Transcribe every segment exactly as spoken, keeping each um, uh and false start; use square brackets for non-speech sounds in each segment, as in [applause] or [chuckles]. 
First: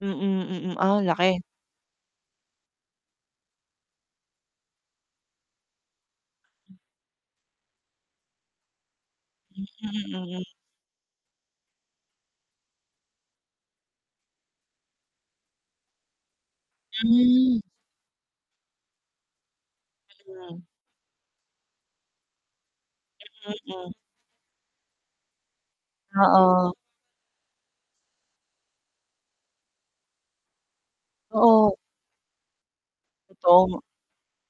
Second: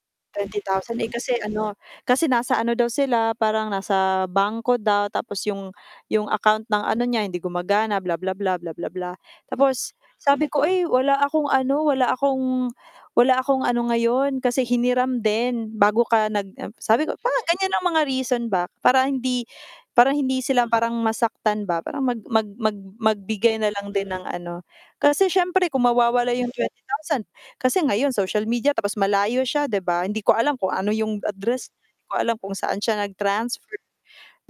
Mm, Twenty mm, thousand, ah, eh, kasi laki. ano, kasi nasa ano daw sila, parang nasa bangko daw, tapos 'yong 'yong account ng ano niya, hindi gumagana, bla bla bla, bla bla bla. Mm. Tapos sabi Mm. ko, "Ay, wala akong ano, wala akong wala akong ano ngayon, kasi hiniram din bago ka nag" um, sabi ko. Parang Hmm. ganyan ang mga reason ba, para hindi para hindi Mm. sila parang masaktan ba? Parang mag mag mag magbigay na Mm. lang din ng ano. Kasi siyempre kung mawawala 'yong Oo. twenty thousand kasi ngayon social media, tapos malayo siya, 'di ba? Hindi ko alam kung ano 'yong address Oo. niya, 'di ko alam kung saan siya nag Totoo nga. transfer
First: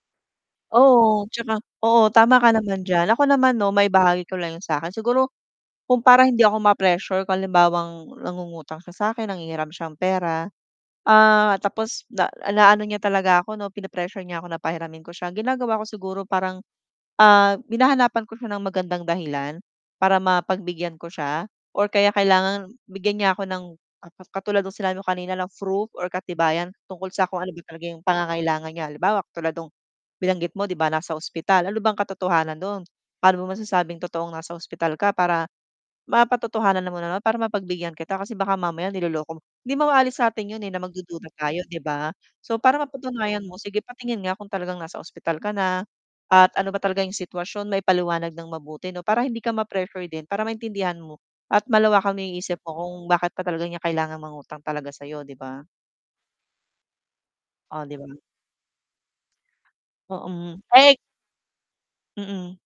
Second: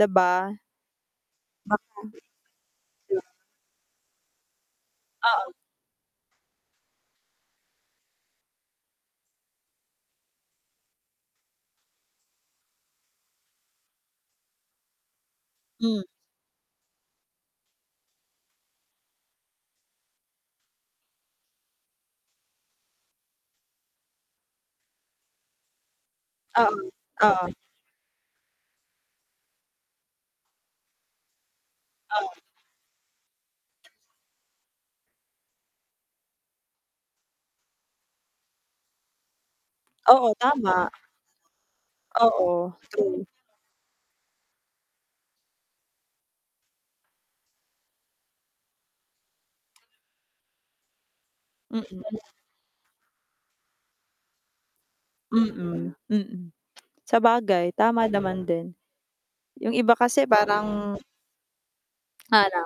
'di ba? Oo, 'tsaka Baka. oo, tama ka naman diyan. Ako naman 'no, maibahagi ko lang 'yong sa'kin. Siguro Oo. kung para hindi ako ma-pressure kung halimbawang nangungutang siya sa'kin, nanghihiram siyang pera, ah, tapos na naano niya talaga ako 'no, pine-pressure niya ako na pahiramin ko siya, ginagawa ko Hmm. siguro parang, ah, hinahanapan ko siya ng magandang dahilan para mapagbigyan ko siya or kaya kailangan bigyan niya ako ng ang ka katulad no'ng sinabi mo kanina na froof or Oo, katibayan tungkol sa kung ano oo. ba talaga 'yong pangangailangan niya. Halimbawa, katulad no'ng binanggit mo 'di ba? Nasa ospital, ano bang Oo. katotohanan doon? Paano mo masasabing totoong nasa ospital ka para mapatotohanan mo naman, para mapagbigyan kita kasi baka mamaya niloloko mo hindi mo aalis sa Oo, atin 'yon, eh, na tama. magdududa tayo, 'di ba? So Oo, para true. mapatunayan mo, sige, patingin nga kung talagang nasa ospital ka na at ano ba talaga 'yong sitwasyon, maipaliwanag nang mabuti 'no, para hindi ka ma-pressure din, para maintindihan mo at malawakan mo Mm. 'yong isip mo kung bakit pa talaga niya kailangang mangutang talaga sa'yo, 'di ba? Mm, mm. Sabagay, Oh, 'di tama ba? naman din. 'Yong iba kasi Oh, hmm, parang ek Mm. Hano?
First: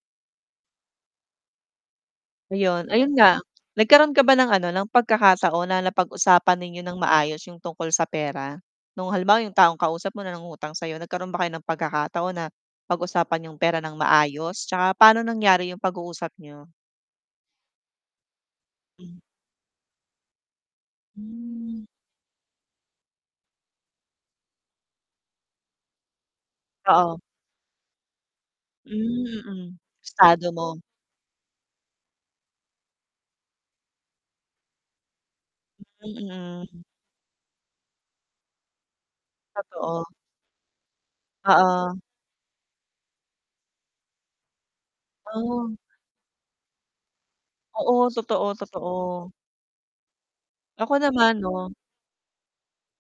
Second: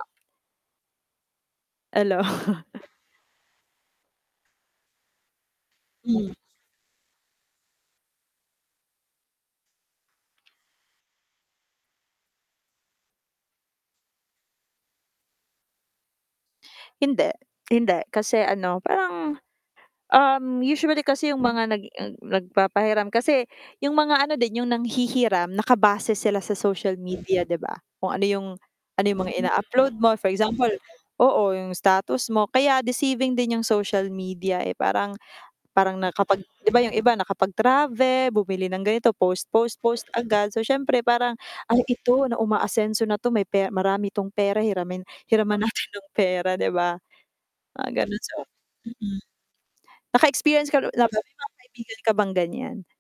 Ano. Ayun, [chuckles] ayun nga. Nagkaroon ka ba ng ano, ng pagkakataon na Hmm. napag-usapan ninyo nang maayos 'yong tungkol sa pera? No'ng halimbawa 'yong taong kausap mo nangungutang sa'yo, nagkaroon ba kayo ng pagkakataon na pag-usapan 'yong pera nang maayos 'tsaka paano nangyari 'yong pag-uusap niyo? Hindi. Hindi, kasi ano, Mhm. parang, um, usually kasi 'yong mga nag Hmm. nag nagpapahiram kasi 'yong mga ano din, 'yong nanghihiram nakabase sila sa social Oo. media, 'di ba? Kung ano 'yong Hmm, ano 'yong mga mm, ina-upload mo, for estado example, mo. oo 'yong status mo. Kaya deceiving din 'yong social media, eh, parang parang Hmm, nakapag 'di ba, mm. 'yong iba nakapag-trave bumili ng ganito, post, post, post Totoo. agad, so siyempre parang, "Ay, Oo. ito na umaasenso na 'to, may pe marami 'tong pera, hiramin hiraman Oh. natin ng pera," 'di ba? Mga Oo, ganon so, totoo, mm. totoo. Nakaexperience ka na Ako na ba, may naman, mga 'no. kaibigan ka bang ganiyan?